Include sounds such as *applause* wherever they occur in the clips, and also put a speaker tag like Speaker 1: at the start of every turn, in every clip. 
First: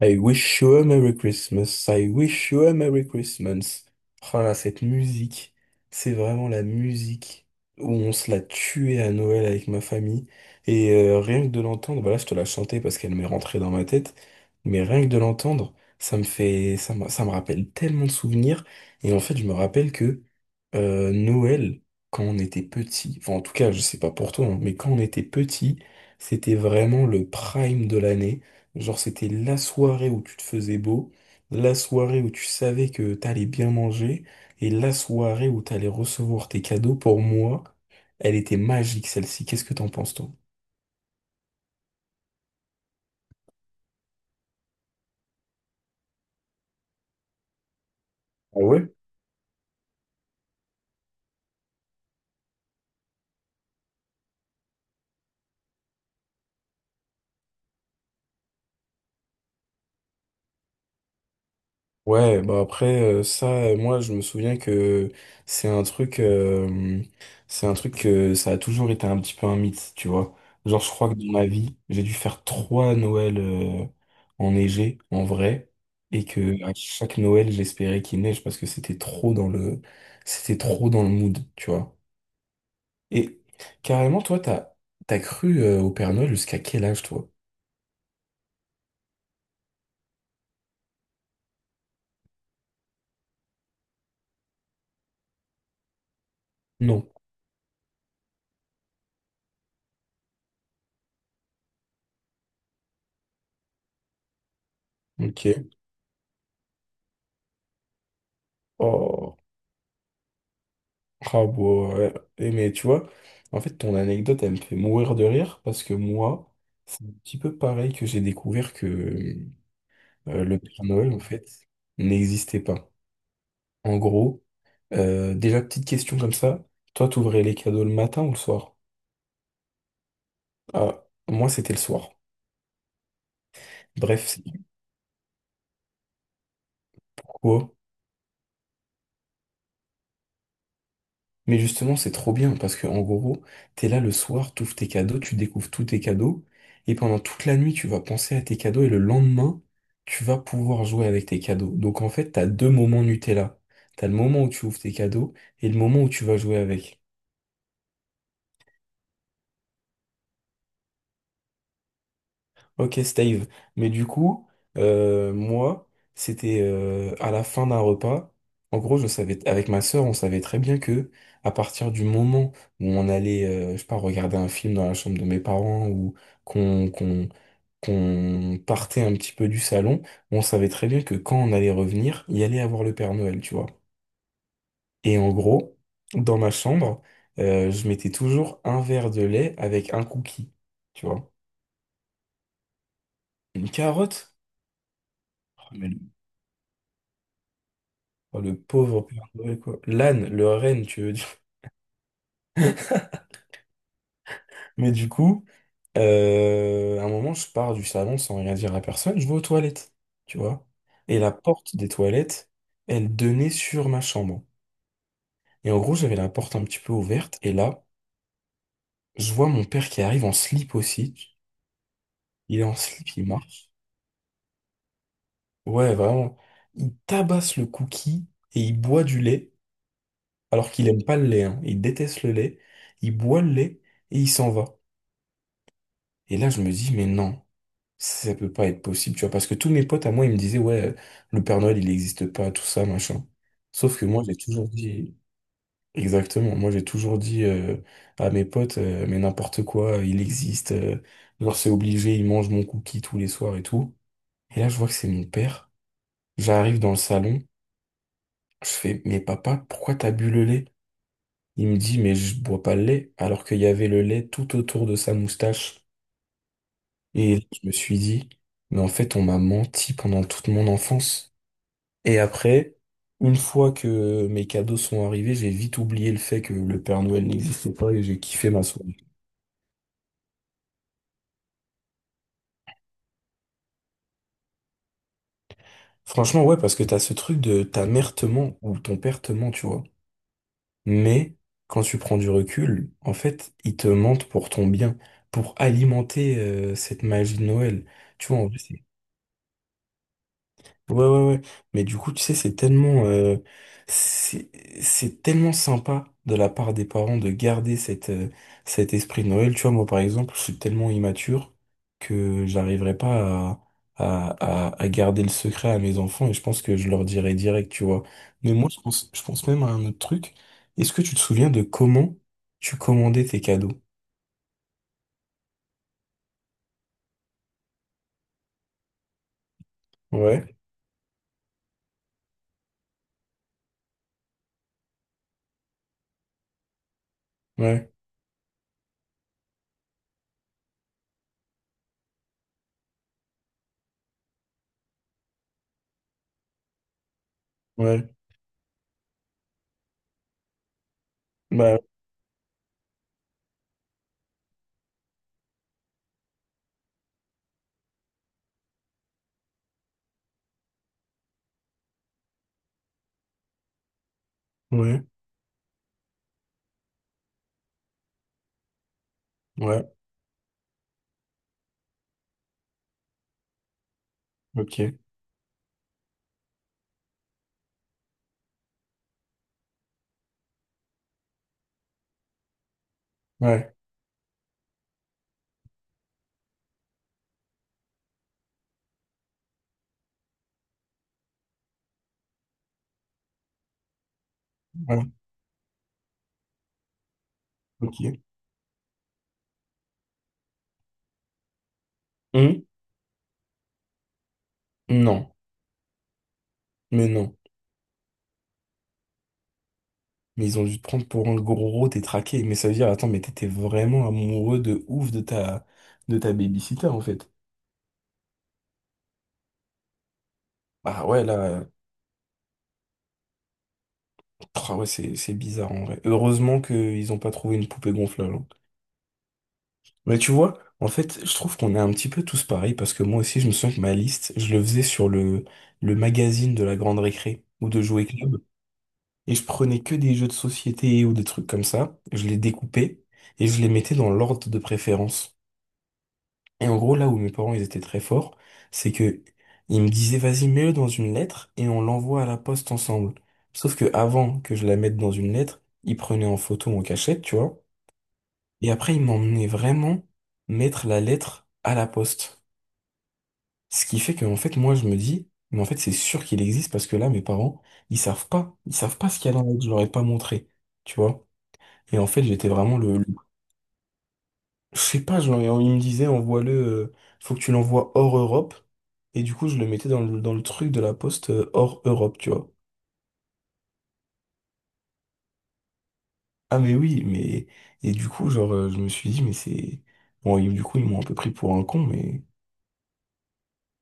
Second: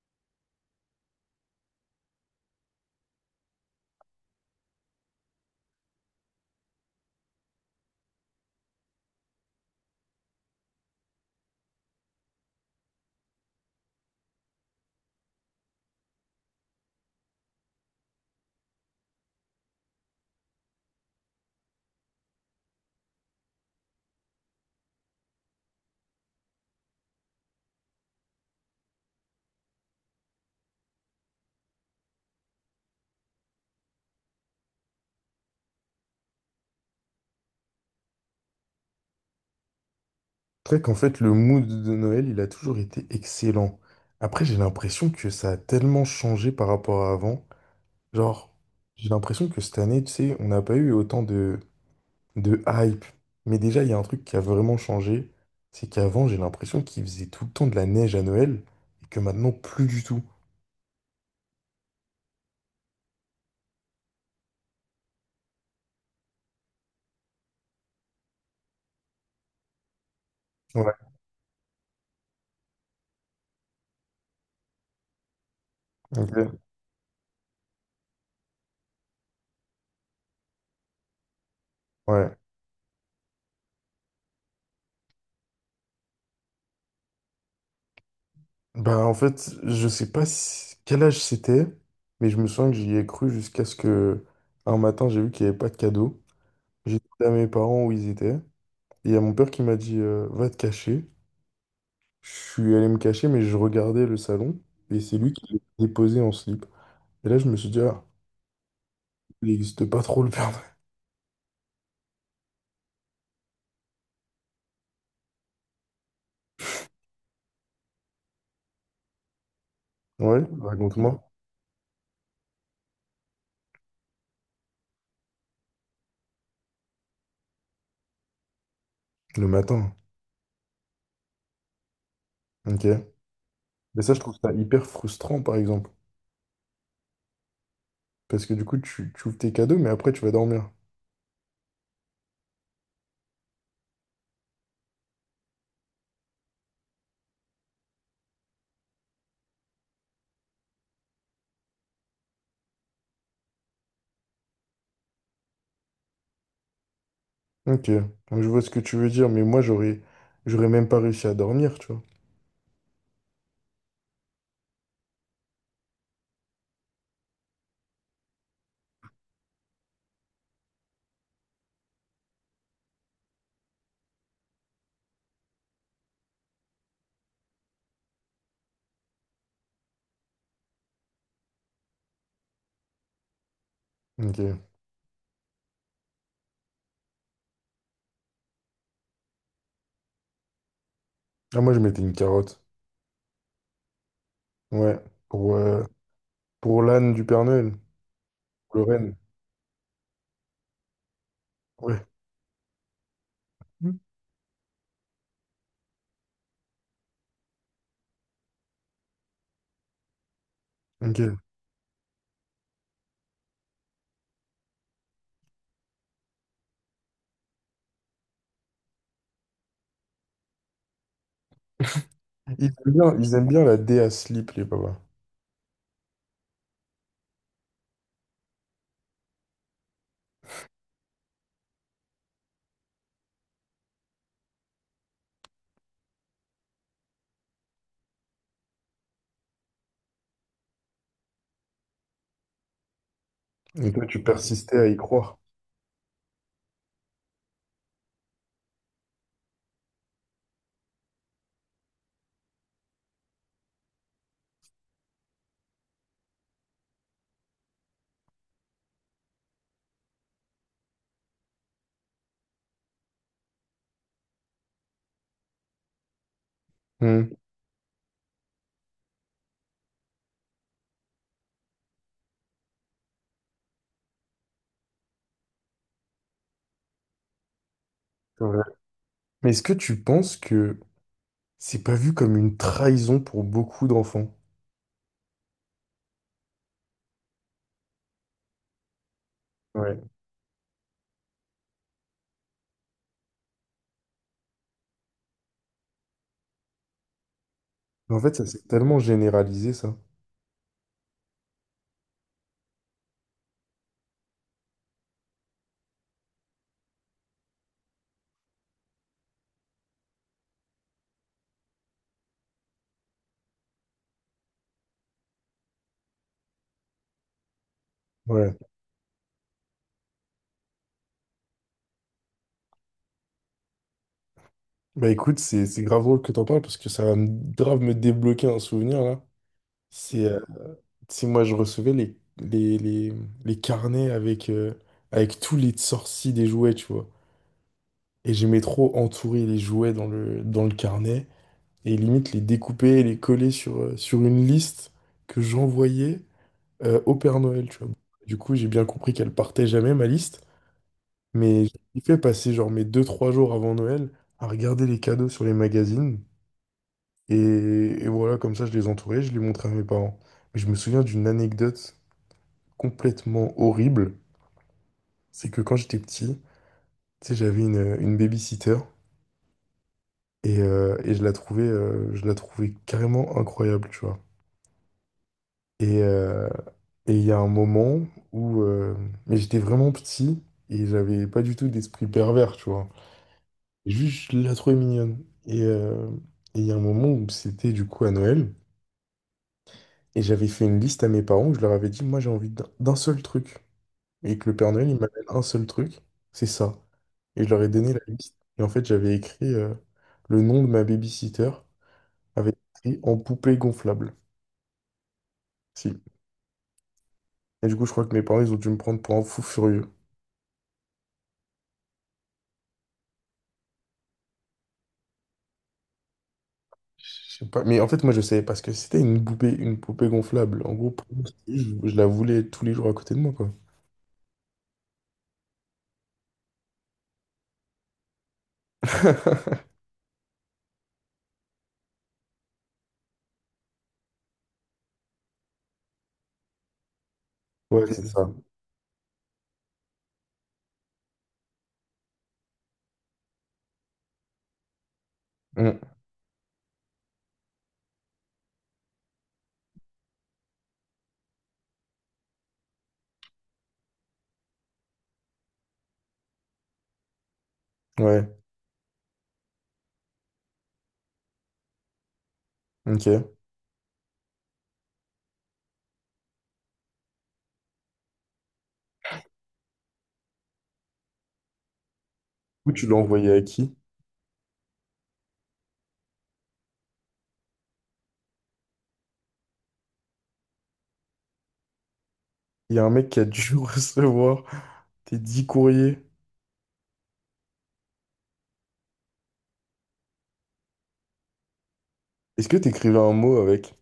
Speaker 1: I wish you a Merry Christmas, I wish you a Merry Christmas. Oh là, cette musique, c'est vraiment la musique où on se l'a tuée à Noël avec ma famille. Et rien que de l'entendre, bah là je te la chantais parce qu'elle m'est rentrée dans ma tête, mais rien que de l'entendre, ça me fait, ça me rappelle tellement de souvenirs. Et en fait, je me rappelle que Noël, quand on était petit, enfin en tout cas, je sais pas pour toi, hein, mais quand on était petit, c'était vraiment le prime de l'année. Genre, c'était la soirée où tu te faisais beau, la soirée où tu savais que t'allais bien manger, et la soirée où t'allais recevoir tes cadeaux. Pour moi, elle était magique, celle-ci. Qu'est-ce que t'en penses, toi?
Speaker 2: C'est vrai qu'en fait, le mood de Noël, il a toujours été excellent. Après, j'ai l'impression que ça a tellement changé par rapport à avant. Genre,
Speaker 1: Ah ouais?
Speaker 2: j'ai l'impression que cette année, tu sais, on n'a pas eu autant de hype. Mais déjà, il y a un truc qui a vraiment changé. C'est qu'avant, j'ai l'impression qu'il faisait tout le temps de la neige à Noël et que maintenant, plus du tout.
Speaker 1: Ouais, bah après moi je me souviens que c'est un truc, euh, c'est un truc que ça a toujours été un petit peu un mythe, tu vois. Genre je
Speaker 2: Ouais.
Speaker 1: crois que dans ma vie, j'ai dû faire trois Noëls enneigés en vrai, et
Speaker 2: Ok.
Speaker 1: que à chaque Noël j'espérais qu'il neige parce que c'était trop dans le mood, tu vois.
Speaker 2: Ouais.
Speaker 1: Et carrément t'as cru au Père Noël jusqu'à quel âge toi?
Speaker 2: Bah, en fait, je sais pas si- quel âge c'était, mais je me souviens que j'y ai cru jusqu'à ce que un matin, j'ai vu qu'il n'y avait pas de cadeau. J'ai
Speaker 1: Non.
Speaker 2: demandé à mes parents où ils étaient. Et il y a mon père qui m'a dit, va te cacher. Je suis allé me cacher, mais je regardais le salon et c'est lui qui l'a
Speaker 1: Ok.
Speaker 2: déposé en slip. Et là, je me suis dit, ah,
Speaker 1: Oh.
Speaker 2: il n'existe pas trop le Père
Speaker 1: Ah, bon, ouais. Et mais tu vois, en fait, ton anecdote, elle me fait mourir de rire parce que moi, c'est un petit peu pareil que j'ai découvert que
Speaker 2: Noël.
Speaker 1: le
Speaker 2: Ouais,
Speaker 1: Père Noël, en
Speaker 2: raconte-moi.
Speaker 1: fait, n'existait pas. En gros, déjà, petite question comme ça, toi, t'ouvrais les cadeaux le matin ou le soir?
Speaker 2: Le matin.
Speaker 1: Ah, moi, c'était le soir.
Speaker 2: Ok. Mais ça, je
Speaker 1: Bref,
Speaker 2: trouve ça
Speaker 1: c'est
Speaker 2: hyper frustrant, par exemple.
Speaker 1: pourquoi
Speaker 2: Parce que du coup, tu ouvres tes cadeaux, mais après, tu vas dormir.
Speaker 1: Mais justement, c'est trop bien parce que en gros, t'es là le soir, t'ouvres tes cadeaux, tu découvres tous tes cadeaux, et pendant toute la nuit, tu vas penser à tes cadeaux, et le lendemain, tu vas pouvoir jouer avec tes cadeaux. Donc en fait, t'as deux moments Nutella. T'as le moment où tu ouvres tes cadeaux et le moment où tu vas jouer avec.
Speaker 2: Ok. Donc, je vois ce que tu veux dire, mais moi, j'aurais même pas réussi à dormir, tu vois.
Speaker 1: Ok, Steve. Mais du coup, moi, c'était à la fin d'un repas. En gros, je savais, avec ma sœur, on savait très bien que à partir du moment où on allait, je sais pas, regarder un film dans la chambre de mes parents ou qu'on qu'on qu'on partait un petit peu du salon, on savait très bien que quand on allait revenir, il y allait avoir le Père Noël, tu vois.
Speaker 2: Ok.
Speaker 1: Et en gros, dans ma chambre, je mettais toujours un verre de lait avec un cookie, tu vois.
Speaker 2: Ah, moi, je mettais une carotte.
Speaker 1: Une carotte.
Speaker 2: Ouais. Pour, euh, pour l'âne du Père Noël.
Speaker 1: Oh, le
Speaker 2: Le
Speaker 1: pauvre
Speaker 2: renne.
Speaker 1: Père Noël, quoi. L'âne, le renne, tu veux dire.
Speaker 2: Ouais.
Speaker 1: *laughs*
Speaker 2: Mm.
Speaker 1: Mais du coup, à un moment, je pars du salon sans rien dire à personne, je vais aux toilettes, tu vois. Et la
Speaker 2: Ok.
Speaker 1: porte des toilettes, elle donnait sur ma chambre. Et en gros, j'avais la porte un petit peu ouverte, et là, je vois mon père qui arrive en slip aussi. Il est en slip, il
Speaker 2: Ils aiment bien
Speaker 1: marche.
Speaker 2: la dé à slip, les papas.
Speaker 1: Ouais, vraiment. Il tabasse le cookie et il boit du lait, alors qu'il aime pas le lait, hein. Il déteste le lait. Il boit le lait et il s'en va. Et là, je me dis, mais non. Ça peut pas être possible, tu vois, parce que tous mes potes à moi, ils me disaient, ouais, le Père Noël, il n'existe pas, tout ça, machin.
Speaker 2: Et
Speaker 1: Sauf
Speaker 2: toi,
Speaker 1: que
Speaker 2: tu
Speaker 1: moi, j'ai toujours
Speaker 2: persistais à y
Speaker 1: dit,
Speaker 2: croire.
Speaker 1: exactement, moi, j'ai toujours dit à mes potes, mais n'importe quoi, il existe, genre, c'est obligé, il mange mon cookie tous les soirs et tout. Et là, je vois que c'est mon père. J'arrive dans le salon, je fais, mais papa, pourquoi t'as bu le lait? Il me dit, mais je bois pas le lait, alors qu'il y avait le lait tout autour de sa moustache.
Speaker 2: Hmm,
Speaker 1: Et je me suis dit, mais en fait, on m'a menti pendant toute mon enfance. Et après, une fois que mes cadeaux sont arrivés, j'ai vite oublié le fait que le Père Noël n'existait pas et j'ai
Speaker 2: c'est
Speaker 1: kiffé
Speaker 2: vrai.
Speaker 1: ma soirée.
Speaker 2: Mais est-ce que tu penses que c'est pas vu comme une trahison pour beaucoup d'enfants?
Speaker 1: Franchement, ouais, parce que t'as ce truc de ta mère te ment ou ton père te ment, tu vois.
Speaker 2: Ouais.
Speaker 1: Mais quand tu prends du recul, en fait, ils te mentent pour ton bien, pour alimenter cette magie de Noël.
Speaker 2: En
Speaker 1: Tu
Speaker 2: fait,
Speaker 1: vois,
Speaker 2: ça
Speaker 1: en vrai,
Speaker 2: s'est tellement généralisé, ça.
Speaker 1: ouais, ouais, ouais. Mais du coup, tu sais, c'est, c'est tellement sympa de la part des parents de garder cet esprit de Noël. Tu vois, moi, par exemple, je suis tellement immature que j'arriverai pas à garder le secret à mes enfants et je pense que je leur dirai direct, tu vois. Mais
Speaker 2: Ouais.
Speaker 1: moi, je pense même à un autre truc. Est-ce que tu te souviens de comment tu commandais tes cadeaux?
Speaker 2: Bah écoute, c'est grave drôle que t'en parles parce que grave me débloquer un souvenir là. C'est
Speaker 1: Ouais,
Speaker 2: si moi je recevais les carnets avec, avec tous les sorties des jouets, tu vois.
Speaker 1: ouais,
Speaker 2: Et j'aimais trop entourer les jouets dans le carnet. Et limite les découper et les coller sur, sur une liste que j'envoyais au Père Noël, tu vois.
Speaker 1: ouais.
Speaker 2: Du coup, j'ai bien compris qu'elle partait jamais, ma liste, mais
Speaker 1: Bah,
Speaker 2: j'ai fait passer genre mes deux trois jours avant Noël à regarder les cadeaux sur les magazines, et voilà, comme ça, je les entourais, je les montrais à mes parents. Mais je me souviens d'une anecdote complètement horrible,
Speaker 1: ouais,
Speaker 2: c'est que quand j'étais petit, tu sais, j'avais une babysitter,
Speaker 1: ouais,
Speaker 2: et je la trouvais carrément incroyable, tu vois.
Speaker 1: ok.
Speaker 2: Et euh, et il y a un moment où mais j'étais vraiment petit et j'avais pas du tout d'esprit pervers, tu vois.
Speaker 1: Ouais,
Speaker 2: Juste, je la trouvais mignonne. Et il y a un moment où c'était du coup à Noël. Et j'avais fait une liste à mes parents où je leur avais dit, moi j'ai envie d'un seul truc. Et que le Père Noël, il
Speaker 1: ouais,
Speaker 2: m'amène un seul truc, c'est ça. Et je leur ai donné la
Speaker 1: ok.
Speaker 2: liste. Et en fait, j'avais écrit le nom de ma babysitter avec
Speaker 1: Hum.
Speaker 2: écrit en poupée gonflable.
Speaker 1: Non.
Speaker 2: Si.
Speaker 1: Mais non.
Speaker 2: Et du coup, je crois que mes parents, ils ont dû me prendre pour un fou furieux.
Speaker 1: Mais ils ont dû te prendre pour un gros détraqué. Mais ça veut dire, attends, mais t'étais vraiment amoureux de ouf de ta babysitter, en fait.
Speaker 2: Je sais pas, mais en fait, moi, je savais parce que c'était une poupée gonflable. En gros,
Speaker 1: Ah
Speaker 2: pour moi,
Speaker 1: ouais,
Speaker 2: c'était-
Speaker 1: là,
Speaker 2: je la voulais tous les jours à côté de moi, quoi.
Speaker 1: ah ouais, c'est bizarre, en vrai. Heureusement qu'ils ont pas trouvé une poupée gonflable, hein.
Speaker 2: *laughs*
Speaker 1: Mais tu vois, en fait, je trouve qu'on est un petit peu tous pareils parce que moi aussi, je me souviens que ma liste, je le faisais le magazine de la Grande Récré ou de
Speaker 2: Ouais, c'est
Speaker 1: Jouets
Speaker 2: ça.
Speaker 1: Club. Et je prenais que des jeux de société ou des trucs comme ça. Je les découpais et je les mettais dans l'ordre de préférence.
Speaker 2: Mm.
Speaker 1: Et en gros, là où mes parents, ils étaient très forts, c'est que ils me disaient, vas-y, mets-le dans une lettre et on l'envoie à la poste ensemble. Sauf que avant que je la mette dans une lettre, ils prenaient en photo en cachette, tu vois.
Speaker 2: Ouais,
Speaker 1: Et après, ils m'emmenaient vraiment mettre la lettre à la poste.
Speaker 2: ok.
Speaker 1: Ce qui fait que, en fait, moi, je me dis, mais en fait, c'est sûr qu'il existe parce que là, mes parents, ils savent pas. Ils savent pas ce qu'il y a dans la lettre. Je leur ai pas montré, tu vois. Et en fait, j'étais
Speaker 2: Où
Speaker 1: vraiment
Speaker 2: tu l'as
Speaker 1: le
Speaker 2: envoyé à qui?
Speaker 1: Je sais pas, genre, il me disait, envoie-le, faut que tu l'envoies hors Europe. Et du coup, je le mettais dans le truc de la poste hors Europe, tu vois.
Speaker 2: Il y a un mec qui a dû *laughs* recevoir tes 10 courriers.
Speaker 1: Ah, mais oui, mais. Et du coup, genre, je me suis dit, mais c'est. Bon, et du coup, ils m'ont un peu pris pour un con, mais.
Speaker 2: Est-ce que tu écrivais un mot avec?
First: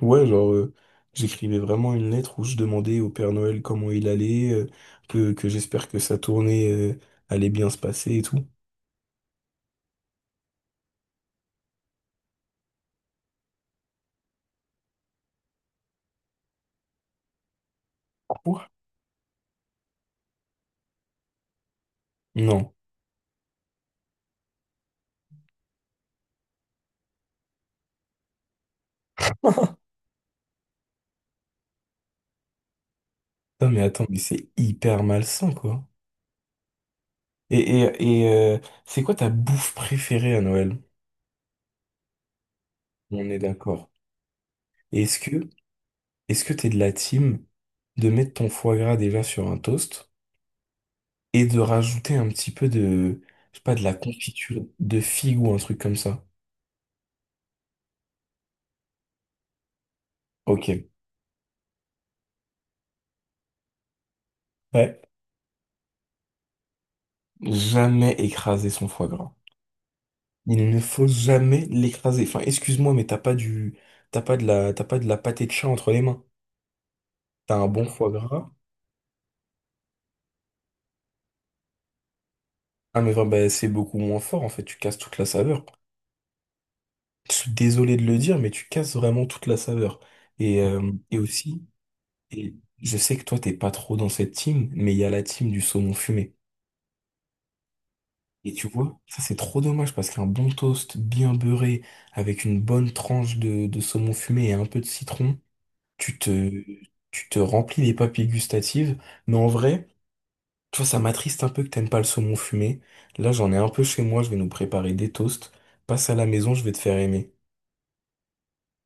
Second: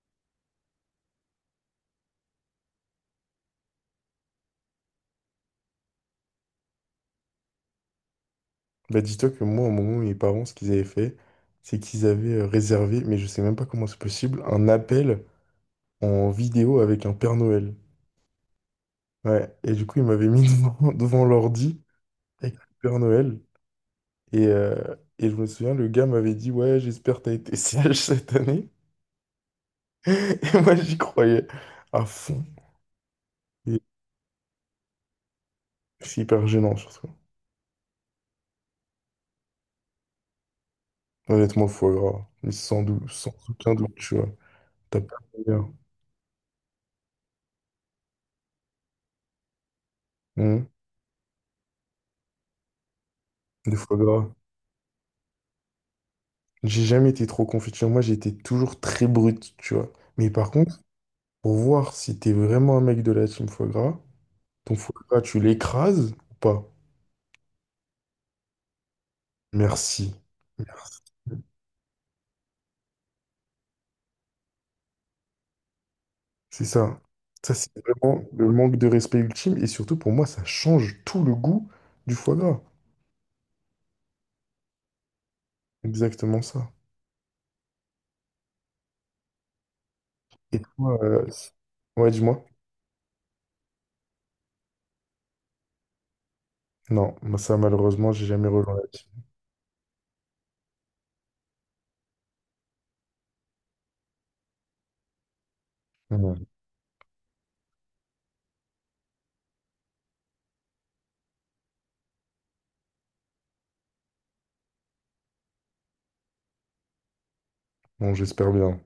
Speaker 1: Ouais, genre, j'écrivais vraiment une lettre où je demandais au Père Noël comment il allait, que j'espère que sa tournée, allait bien se passer et tout.
Speaker 2: Bah, dis-toi que moi, à un moment, mes parents, ce qu'ils avaient fait, c'est qu'ils avaient réservé, mais je sais même pas comment c'est possible, un appel en vidéo avec un Père Noël.
Speaker 1: Quoi?
Speaker 2: Ouais, et du coup, ils m'avaient mis *laughs* devant, devant l'ordi avec le
Speaker 1: Non.
Speaker 2: Père Noël. Et je me souviens, le gars m'avait dit, ouais, j'espère que t'as été *laughs* sage cette année. *laughs* Et moi, j'y croyais à fond.
Speaker 1: Non,
Speaker 2: Et
Speaker 1: mais attends, mais c'est hyper malsain, quoi.
Speaker 2: c'est hyper gênant, surtout.
Speaker 1: Et c'est quoi ta bouffe préférée à Noël?
Speaker 2: Honnêtement, le foie gras. Mais sans doute,
Speaker 1: On
Speaker 2: sans
Speaker 1: est
Speaker 2: aucun
Speaker 1: d'accord.
Speaker 2: doute, tu vois.
Speaker 1: Et
Speaker 2: T'as pas
Speaker 1: est-ce
Speaker 2: de
Speaker 1: que
Speaker 2: meilleur.
Speaker 1: t'es de la team de mettre ton foie gras déjà sur un toast
Speaker 2: Hum.
Speaker 1: et de rajouter un petit peu de, je sais pas,
Speaker 2: Le
Speaker 1: de la
Speaker 2: foie gras.
Speaker 1: confiture de figue ou un truc comme ça?
Speaker 2: J'ai jamais été trop confiture. Moi, j'étais toujours très brut tu vois. Mais par contre,
Speaker 1: Ok.
Speaker 2: pour voir si t'es vraiment un mec de la team foie gras, ton foie
Speaker 1: Ouais.
Speaker 2: gras, tu l'écrases ou pas?
Speaker 1: Jamais écraser son foie gras.
Speaker 2: Merci.
Speaker 1: Il ne
Speaker 2: Merci.
Speaker 1: faut jamais l'écraser. Enfin, excuse-moi, mais t'as pas de la pâté de chat entre les mains.
Speaker 2: C'est ça. Ça,
Speaker 1: T'as un
Speaker 2: c'est
Speaker 1: bon foie
Speaker 2: vraiment
Speaker 1: gras.
Speaker 2: le manque de respect ultime. Et surtout, pour moi, ça change tout le goût du foie gras.
Speaker 1: Ah, mais vraiment, bah, c'est beaucoup moins fort, en fait. Tu casses toute la saveur.
Speaker 2: Exactement ça.
Speaker 1: Je suis désolé de le dire, mais tu casses vraiment toute la saveur.
Speaker 2: Et
Speaker 1: Et,
Speaker 2: toi,
Speaker 1: aussi,
Speaker 2: ouais, dis-moi.
Speaker 1: et je sais que toi, t'es pas trop dans cette team, mais il y a la team du saumon fumé.
Speaker 2: Non, moi, ça, malheureusement, j'ai jamais
Speaker 1: Et tu
Speaker 2: relevé.
Speaker 1: vois, ça c'est trop dommage parce qu'un bon toast bien beurré avec une bonne tranche de saumon fumé et un peu de citron, tu te, tu te remplis les papilles gustatives. Mais en vrai, tu vois, ça m'attriste un peu que t'aimes pas le saumon fumé. Là, j'en ai un peu chez moi, je vais nous préparer des toasts. Passe à la maison, je vais te faire aimer.
Speaker 2: Bon, j'espère bien.